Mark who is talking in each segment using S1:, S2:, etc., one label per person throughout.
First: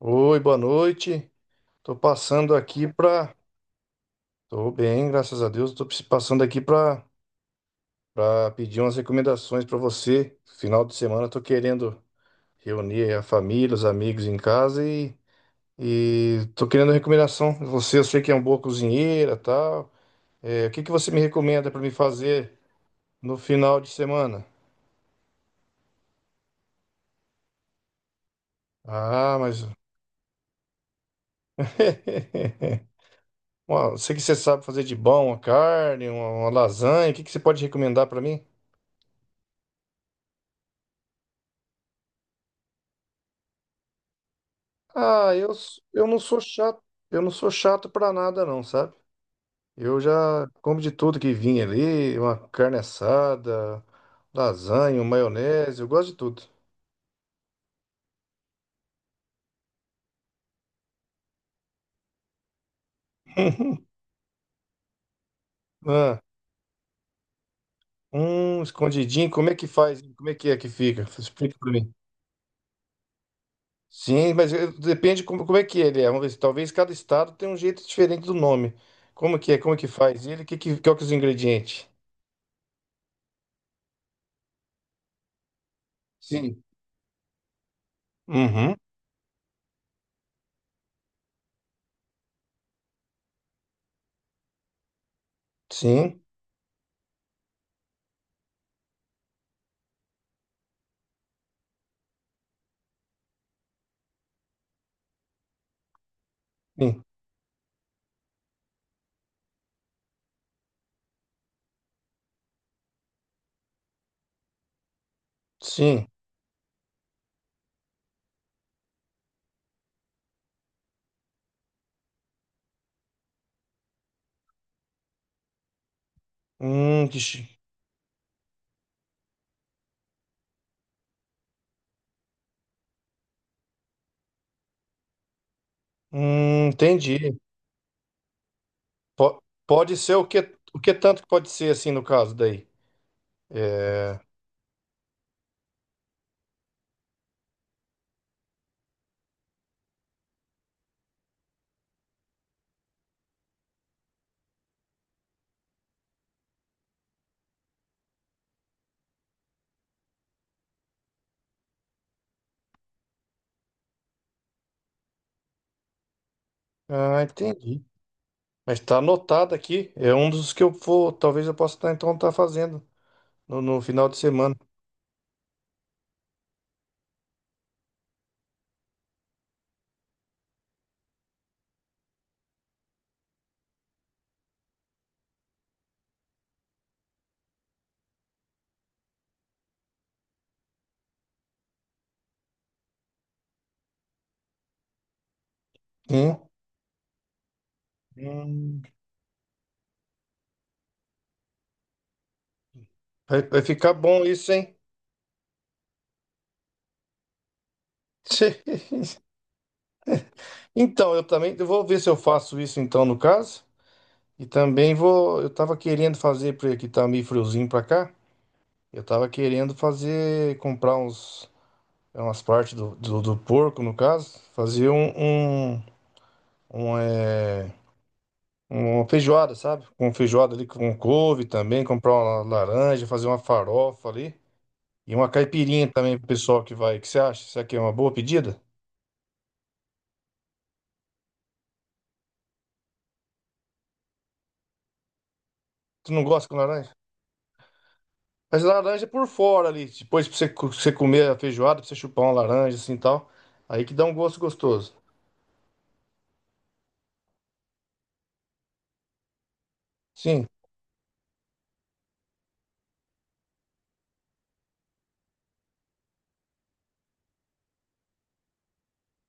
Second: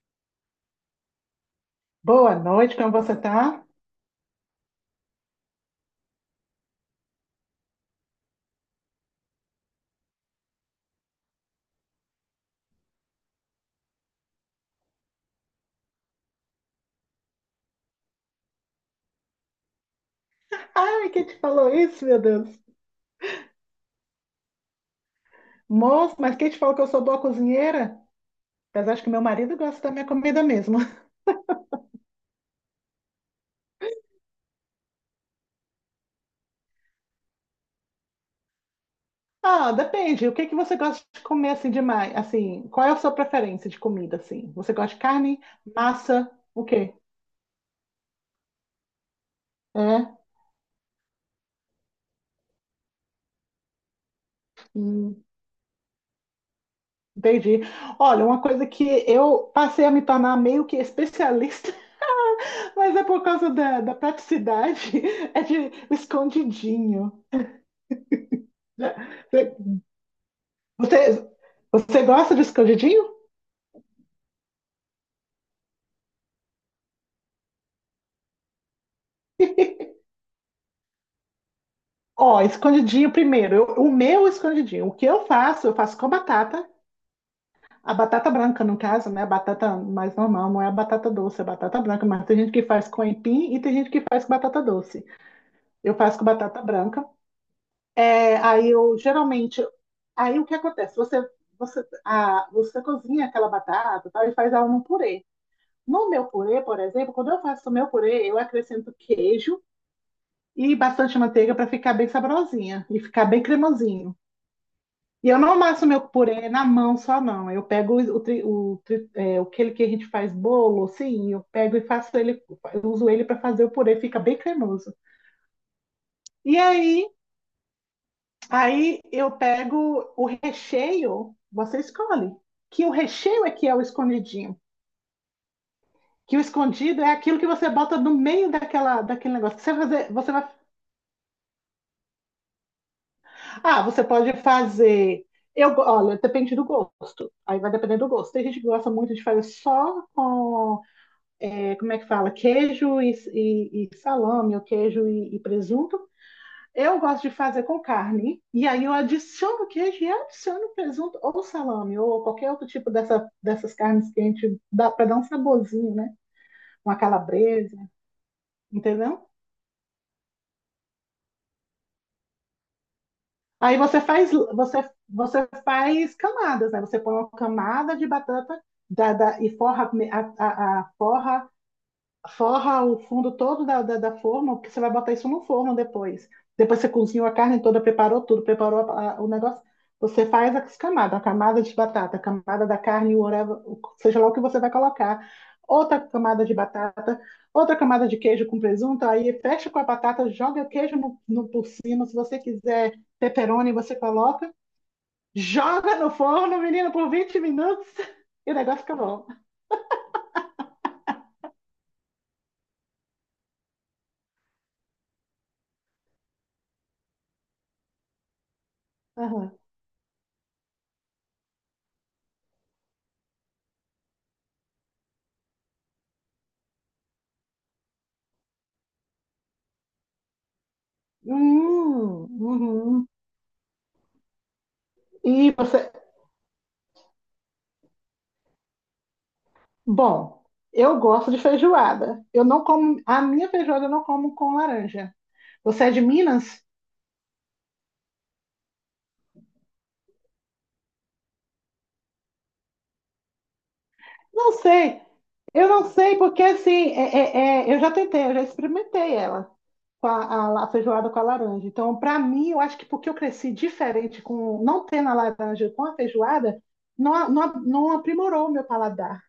S1: Oi, boa noite. Tô
S2: Boa
S1: passando
S2: noite,
S1: aqui
S2: como você
S1: pra.
S2: tá?
S1: Tô bem, graças a Deus. Tô passando aqui pra para pedir umas recomendações pra você. Final de semana eu tô querendo reunir a família, os amigos em casa e tô querendo recomendação. Você, eu sei que é uma boa cozinheira, tal. É, o que que
S2: Ai,
S1: você me
S2: quem te
S1: recomenda
S2: falou
S1: pra me
S2: isso, meu Deus?
S1: fazer no final de semana?
S2: Moço, mas quem te falou que eu sou boa cozinheira? Apesar de que meu
S1: Ah,
S2: marido
S1: mas
S2: gosta da minha comida mesmo.
S1: Eu sei que você sabe fazer de bom uma carne, uma lasanha. O que que você pode recomendar pra mim?
S2: Ah, depende. O que você gosta de comer assim demais? Assim, qual é a sua preferência de comida assim? Você gosta de carne,
S1: Eu não
S2: massa,
S1: sou
S2: o
S1: chato,
S2: quê?
S1: eu não sou chato pra nada não, sabe? Eu
S2: É,
S1: já como de tudo que vinha ali, uma carne assada, lasanha, um
S2: hum,
S1: maionese, eu gosto de tudo.
S2: entendi. Olha, uma coisa que eu passei a me tornar meio que especialista mas é por causa da praticidade, é de
S1: Ah,
S2: escondidinho.
S1: um escondidinho, como é que faz? Como é que que fica?
S2: Você,
S1: Explica pra mim.
S2: você gosta de escondidinho?
S1: Sim, depende como é que ele é. Vamos ver se talvez cada estado tenha um jeito diferente do nome. Como que é? Como que faz? Qual que é os ingredientes?
S2: Ó, escondidinho primeiro. O meu escondidinho. O que eu faço com a
S1: Sim.
S2: batata. A batata branca,
S1: Uhum.
S2: no caso, né? A batata mais normal, não é a batata doce, é a batata branca. Mas tem gente que faz com aipim e tem gente que faz com batata doce. Eu faço
S1: Sim.
S2: com batata branca. Aí eu, geralmente, aí o que acontece? Você cozinha aquela batata, tá? E faz ela num purê. No meu purê, por
S1: Sim.
S2: exemplo, quando eu faço o meu purê, eu acrescento queijo e bastante manteiga para ficar bem saborosinha e ficar bem cremosinho. E eu não amasso meu
S1: Sim.
S2: purê na mão só, não. Eu pego aquele que a gente faz bolo, assim, eu pego e faço ele, eu uso ele para fazer o purê, fica bem cremoso. E
S1: Hum,
S2: aí,
S1: que chi-
S2: aí eu pego o recheio, você escolhe. Que o recheio é que é o escondidinho. Que o escondido é
S1: Entendi.
S2: aquilo que você bota no meio daquele negócio. Você,
S1: Pode
S2: fazer,
S1: ser
S2: você vai
S1: o que tanto que pode ser, assim, no caso daí.
S2: Ah, você
S1: É...
S2: pode fazer. Olha, depende do gosto. Aí vai depender do gosto. Tem gente que gosta muito de fazer só com como é que fala? Queijo e salame, ou queijo e presunto. Eu gosto de fazer com carne. E aí eu adiciono queijo e adiciono presunto ou salame, ou qualquer outro tipo dessas carnes que a gente dá para dar um saborzinho, né? Uma
S1: Ah,
S2: calabresa,
S1: entendi. Mas tá
S2: entendeu?
S1: anotado aqui. É um dos que eu vou. Talvez eu possa estar, então, tá fazendo
S2: Aí
S1: no
S2: você
S1: final de
S2: faz,
S1: semana.
S2: você faz camadas, né? Você põe uma camada de batata e forra a forra forra o fundo todo da forma, porque você vai botar isso no forno depois. Depois você cozinhou a carne toda, preparou tudo, preparou o negócio. Você faz as camadas, a camada de batata, a camada da carne, whatever, seja lá o que você vai colocar. Outra
S1: Hum.
S2: camada de batata, outra camada de queijo com
S1: Hum.
S2: presunto, aí fecha com a batata, joga o queijo por cima. Se você quiser
S1: Vai, vai
S2: pepperoni,
S1: ficar
S2: você
S1: bom isso,
S2: coloca.
S1: hein?
S2: Joga no forno, menina, por 20 minutos e o negócio fica bom.
S1: Então, eu também. Eu vou ver se eu faço isso, então, no caso. E também vou. Eu tava querendo fazer, porque tá meio friozinho pra cá. Eu tava
S2: Aham.
S1: querendo fazer. Comprar uns. É umas partes do do porco, no caso. Fazer um, é, uma feijoada, sabe? Com feijoada ali com couve também, comprar uma laranja,
S2: Uhum.
S1: fazer uma farofa ali. E uma
S2: E
S1: caipirinha
S2: você,
S1: também pro pessoal que vai. O que você acha? Será que é uma boa pedida?
S2: bom, eu gosto de feijoada. Eu não como, a minha feijoada eu não como com laranja. Você é de
S1: Tu não gosta com
S2: Minas?
S1: laranja? Mas laranja por fora ali. Depois pra você, você comer a feijoada, pra você chupar uma laranja assim e tal. Aí que dá um gosto
S2: Não
S1: gostoso.
S2: sei. Eu não sei porque assim, é, eu já tentei, eu já experimentei ela com
S1: Sim.
S2: a feijoada com a laranja. Então, para mim, eu acho que porque eu cresci diferente com não tendo a laranja com a feijoada, não aprimorou o meu paladar,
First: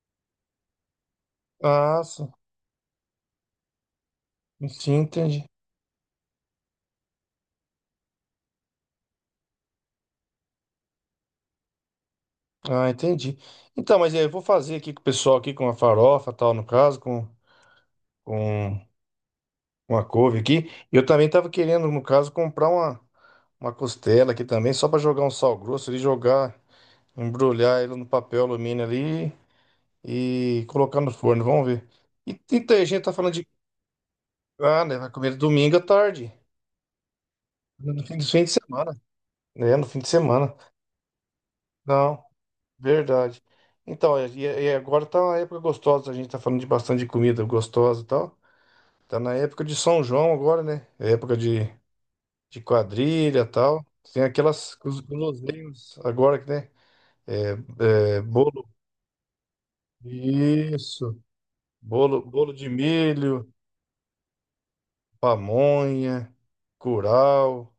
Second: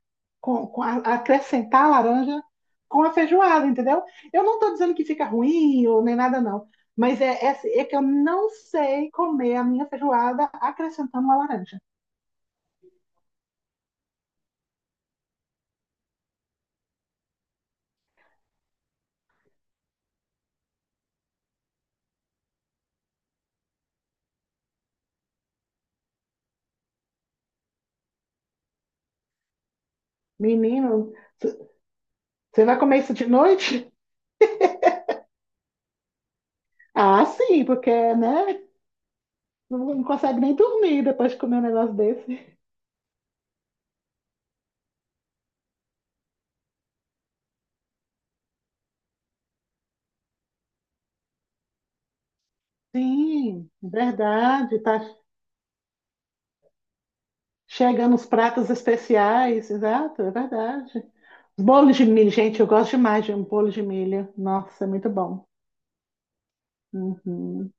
S2: com acrescentar a
S1: Ah, sim.
S2: laranja com a feijoada, entendeu? Eu não estou dizendo
S1: Sim,
S2: que fica
S1: entendi.
S2: ruim ou nem nada, não. Mas é que eu não sei comer a minha feijoada acrescentando uma laranja.
S1: Ah, entendi. Então, mas é, eu vou fazer aqui com o pessoal aqui com a farofa tal, no caso, com uma couve aqui. Eu também tava querendo, no caso, uma costela aqui também, só para jogar um sal grosso ali, jogar, embrulhar ele no papel alumínio ali e colocar no
S2: Menino,
S1: forno. Vamos ver. E,
S2: você
S1: então,
S2: vai
S1: a
S2: comer
S1: gente
S2: isso
S1: tá
S2: de
S1: falando de.
S2: noite?
S1: Ah, né? Vai comer domingo à tarde.
S2: Ah, sim, porque,
S1: No fim de
S2: né?
S1: semana. É, no fim
S2: Não
S1: de
S2: consegue
S1: semana.
S2: nem dormir depois de comer um negócio
S1: Não,
S2: desse.
S1: verdade. Então, e agora tá uma época gostosa. A gente tá falando de bastante de comida gostosa e tal. Tá na época de São João agora, né? É época de. De quadrilha e
S2: Sim,
S1: tal. Tem aquelas
S2: verdade.
S1: com
S2: Tá
S1: os guloseimas agora que né? É,
S2: chegando os
S1: bolo.
S2: pratos especiais, exato, é verdade.
S1: Isso.
S2: Bolo de milho,
S1: Bolo
S2: gente,
S1: de
S2: eu gosto demais de um
S1: milho,
S2: bolo de milho. Nossa, é muito bom.
S1: pamonha,
S2: Uhum,
S1: curau,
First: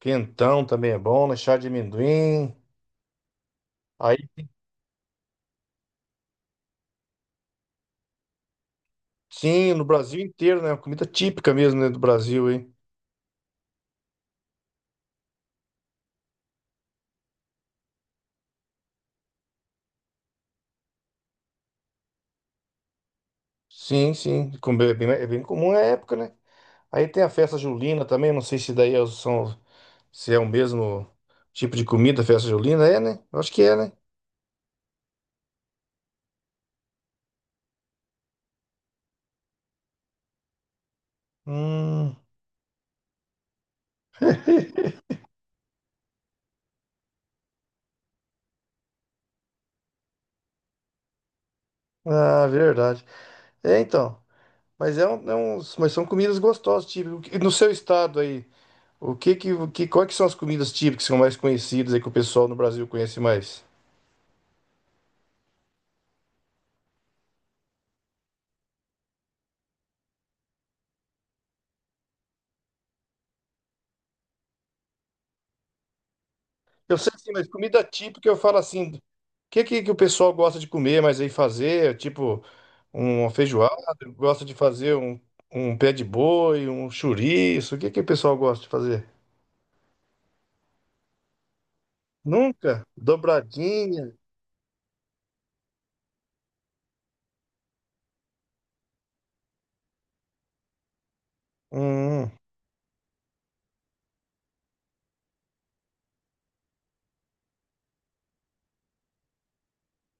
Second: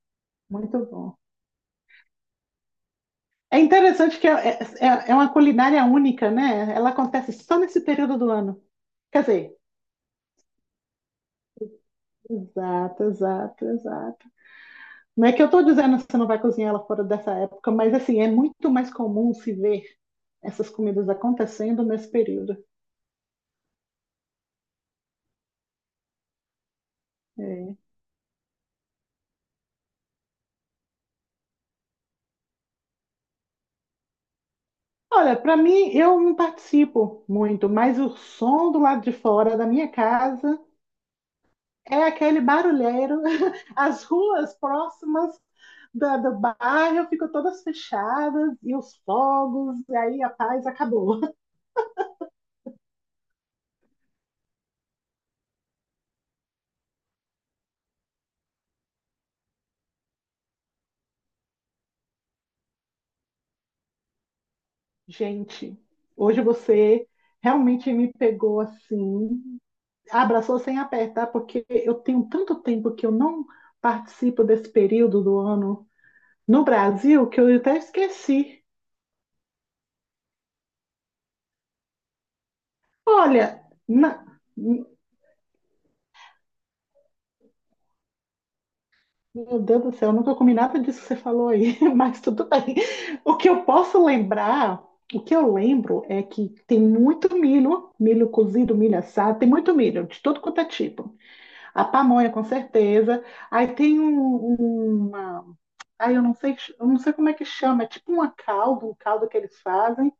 S1: quentão
S2: muito
S1: também é
S2: bom.
S1: bom, né? Chá de amendoim.
S2: É interessante
S1: Aí
S2: que é uma culinária única, né? Ela acontece só nesse período do ano. Quer dizer,
S1: sim, no Brasil inteiro, né? Comida típica mesmo, né, do Brasil, hein?
S2: exato, exato, exato. Não é que eu estou dizendo que você não vai cozinhar ela fora dessa época, mas assim, é muito mais comum se ver essas comidas acontecendo nesse período.
S1: Sim, sim. Como é bem comum é a época, né? Aí tem a festa
S2: É.
S1: julina também, não sei se daí é- o- são, se é o mesmo tipo de comida, a festa julina, é, né? Eu acho que é, né?
S2: Olha, para mim, eu não participo muito, mas o som do lado de fora da minha casa é
S1: Hum.
S2: aquele barulheiro, as ruas próximas do bairro ficam todas fechadas e os fogos, e aí a paz acabou.
S1: Ah, verdade. É, então. Mas são comidas gostosas, tipo, no seu estado aí, o que que, o que, quais que são as comidas típicas que são mais conhecidas aí que o pessoal no Brasil conhece mais?
S2: Gente, hoje você realmente me pegou assim, abraçou sem apertar, porque eu tenho tanto tempo que eu não participo desse período do ano no
S1: Eu sei que
S2: Brasil
S1: sim,
S2: que
S1: mas
S2: eu até
S1: comida típica eu falo
S2: esqueci.
S1: assim, que o pessoal gosta de comer, mas aí fazer, tipo, uma
S2: Olha,
S1: feijoada,
S2: na-
S1: gosta de fazer um, um pé de boi, um chouriço, o que que o pessoal gosta de fazer?
S2: Meu Deus do céu, eu nunca comi nada disso que você falou aí, mas tudo bem.
S1: Nunca?
S2: O que eu posso
S1: Dobradinha,
S2: lembrar, o que eu lembro é que tem muito milho, milho cozido, milho assado, tem muito milho, de todo quanto é tipo. A pamonha,
S1: hum,
S2: com certeza. Aí tem um, uma. Aí eu não sei como é que chama, é tipo uma calda, um caldo que eles fazem.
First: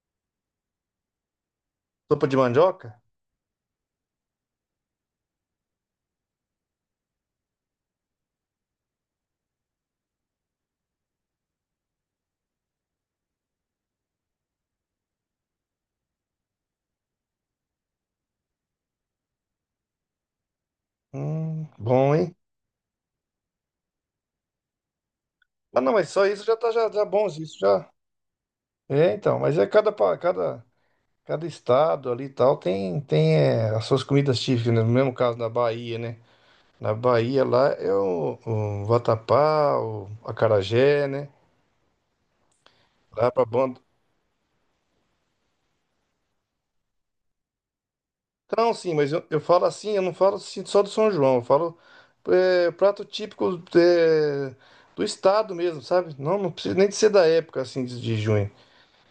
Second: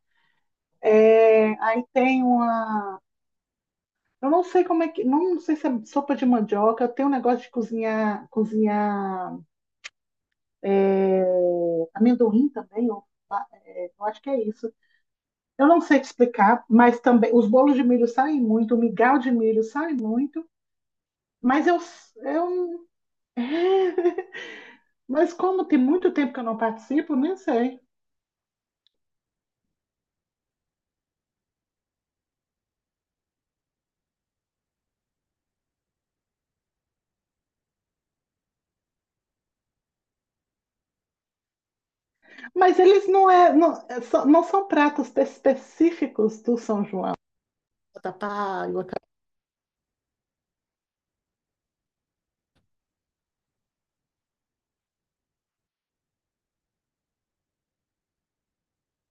S2: É, Aí tem
S1: sopa de
S2: uma.
S1: mandioca?
S2: Eu não sei como é que. Não sei se é sopa de mandioca, tem um negócio de cozinhar, é, amendoim também, eu acho que é isso. Eu não sei te explicar, mas também os bolos de milho saem muito, o migal de milho sai muito, mas
S1: Bom, hein?
S2: eu mas como tem
S1: Ah, não, mas
S2: muito
S1: só
S2: tempo que
S1: isso
S2: eu
S1: já
S2: não
S1: já
S2: participo, nem
S1: bons, isso
S2: sei.
S1: já. É, então, cada estado ali e tal tem, tem é, as suas comidas típicas, né? No mesmo caso na Bahia, né? Na Bahia lá é o vatapá, o acarajé, né?
S2: Mas eles
S1: Lá é
S2: não,
S1: pra
S2: é,
S1: banda.
S2: são- não são pratos específicos do São João. Batata
S1: Então,
S2: palha,
S1: sim, eu falo assim, eu não falo assim só do São João, eu falo é, prato típico é, do estado mesmo, sabe? Não, não precisa nem de ser da época assim de junho.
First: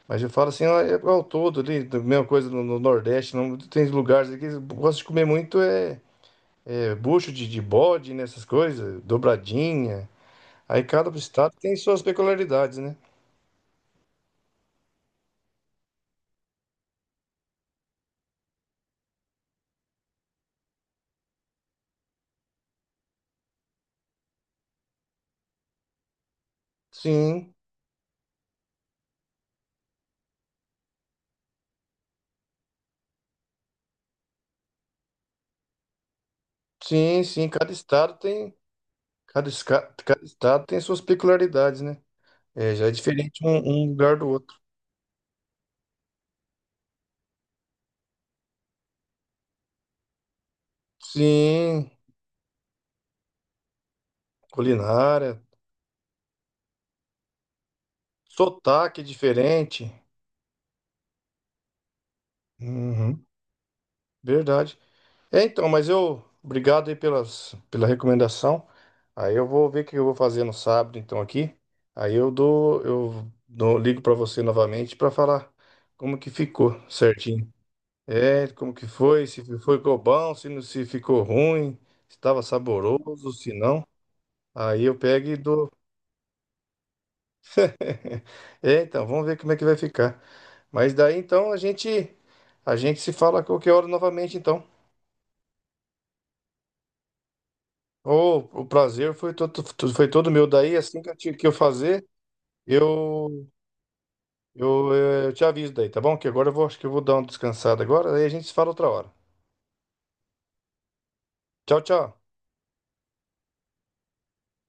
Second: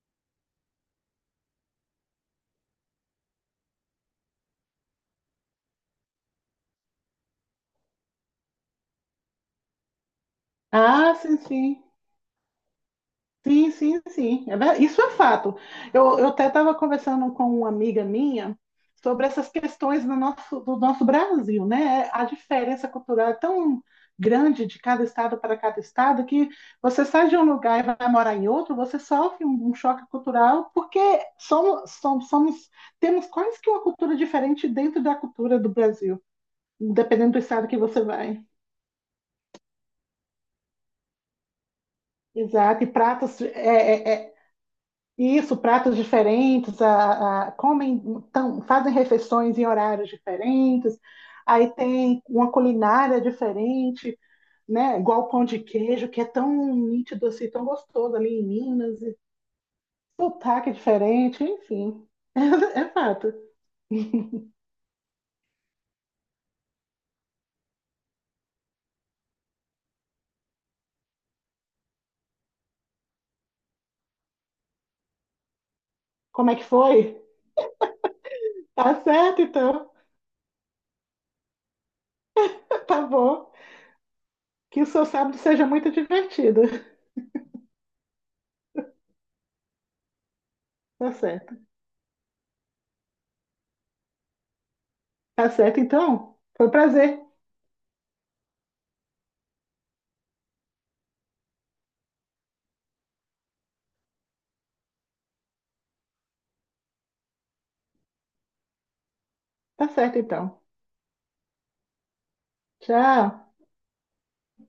S1: Mas eu falo assim, ó, é ao todo ali, da mesma coisa no Nordeste, não tem lugares aqui que gosta de comer muito é, é bucho de bode, nessas coisas, dobradinha. Aí cada
S2: ah, sim,
S1: estado tem
S2: sim.
S1: suas peculiaridades, né?
S2: Sim, sim, sim. Isso é fato. Eu até estava conversando com uma amiga minha sobre essas questões do nosso Brasil, né? A diferença cultural é tão grande de cada estado para cada estado que você sai de um
S1: Sim,
S2: lugar e vai morar em outro, você sofre um choque cultural porque somos, somos, somos- temos quase que uma cultura diferente dentro da cultura do Brasil,
S1: sim,
S2: dependendo do
S1: sim,
S2: estado
S1: cada
S2: que você
S1: estado
S2: vai.
S1: tem, cada estado tem suas peculiaridades, né? É,
S2: Exato,
S1: já
S2: e
S1: é
S2: pratos
S1: diferente um lugar do outro.
S2: isso, pratos diferentes, comem, fazem refeições em horários diferentes, aí
S1: Sim,
S2: tem uma culinária diferente, né? Igual o
S1: culinária,
S2: pão de queijo, que é tão nítido assim, tão gostoso ali em Minas,
S1: sotaque é
S2: e
S1: diferente.
S2: sotaque diferente, enfim. É,
S1: Uhum,
S2: fato.
S1: verdade. É, então, mas eu. Obrigado aí pelas, pela recomendação. Aí eu vou ver o que eu vou fazer no sábado, então, aqui. Aí ligo para você novamente para falar como que
S2: Como é que
S1: ficou
S2: foi?
S1: certinho. É, como que
S2: Tá
S1: foi,
S2: certo,
S1: se foi
S2: então.
S1: ficou bom, se não se ficou ruim, se estava
S2: Tá
S1: saboroso,
S2: bom.
S1: se não.
S2: Que
S1: Aí
S2: o
S1: eu
S2: seu
S1: pego e
S2: sábado seja
S1: dou.
S2: muito divertido.
S1: É, então, vamos ver como é que vai ficar. Mas
S2: Tá
S1: daí então
S2: certo.
S1: a gente se fala a qualquer hora novamente, então.
S2: Tá certo, então. Foi um prazer.
S1: O prazer foi todo meu. Daí, assim que eu, ti- que eu fazer, eu, eu, eh, eu te aviso daí, tá bom? Que agora eu vou, acho que eu vou dar uma descansada agora, daí a gente se fala outra hora.
S2: Tá certo, então.
S1: Tchau, tchau.
S2: Tchau.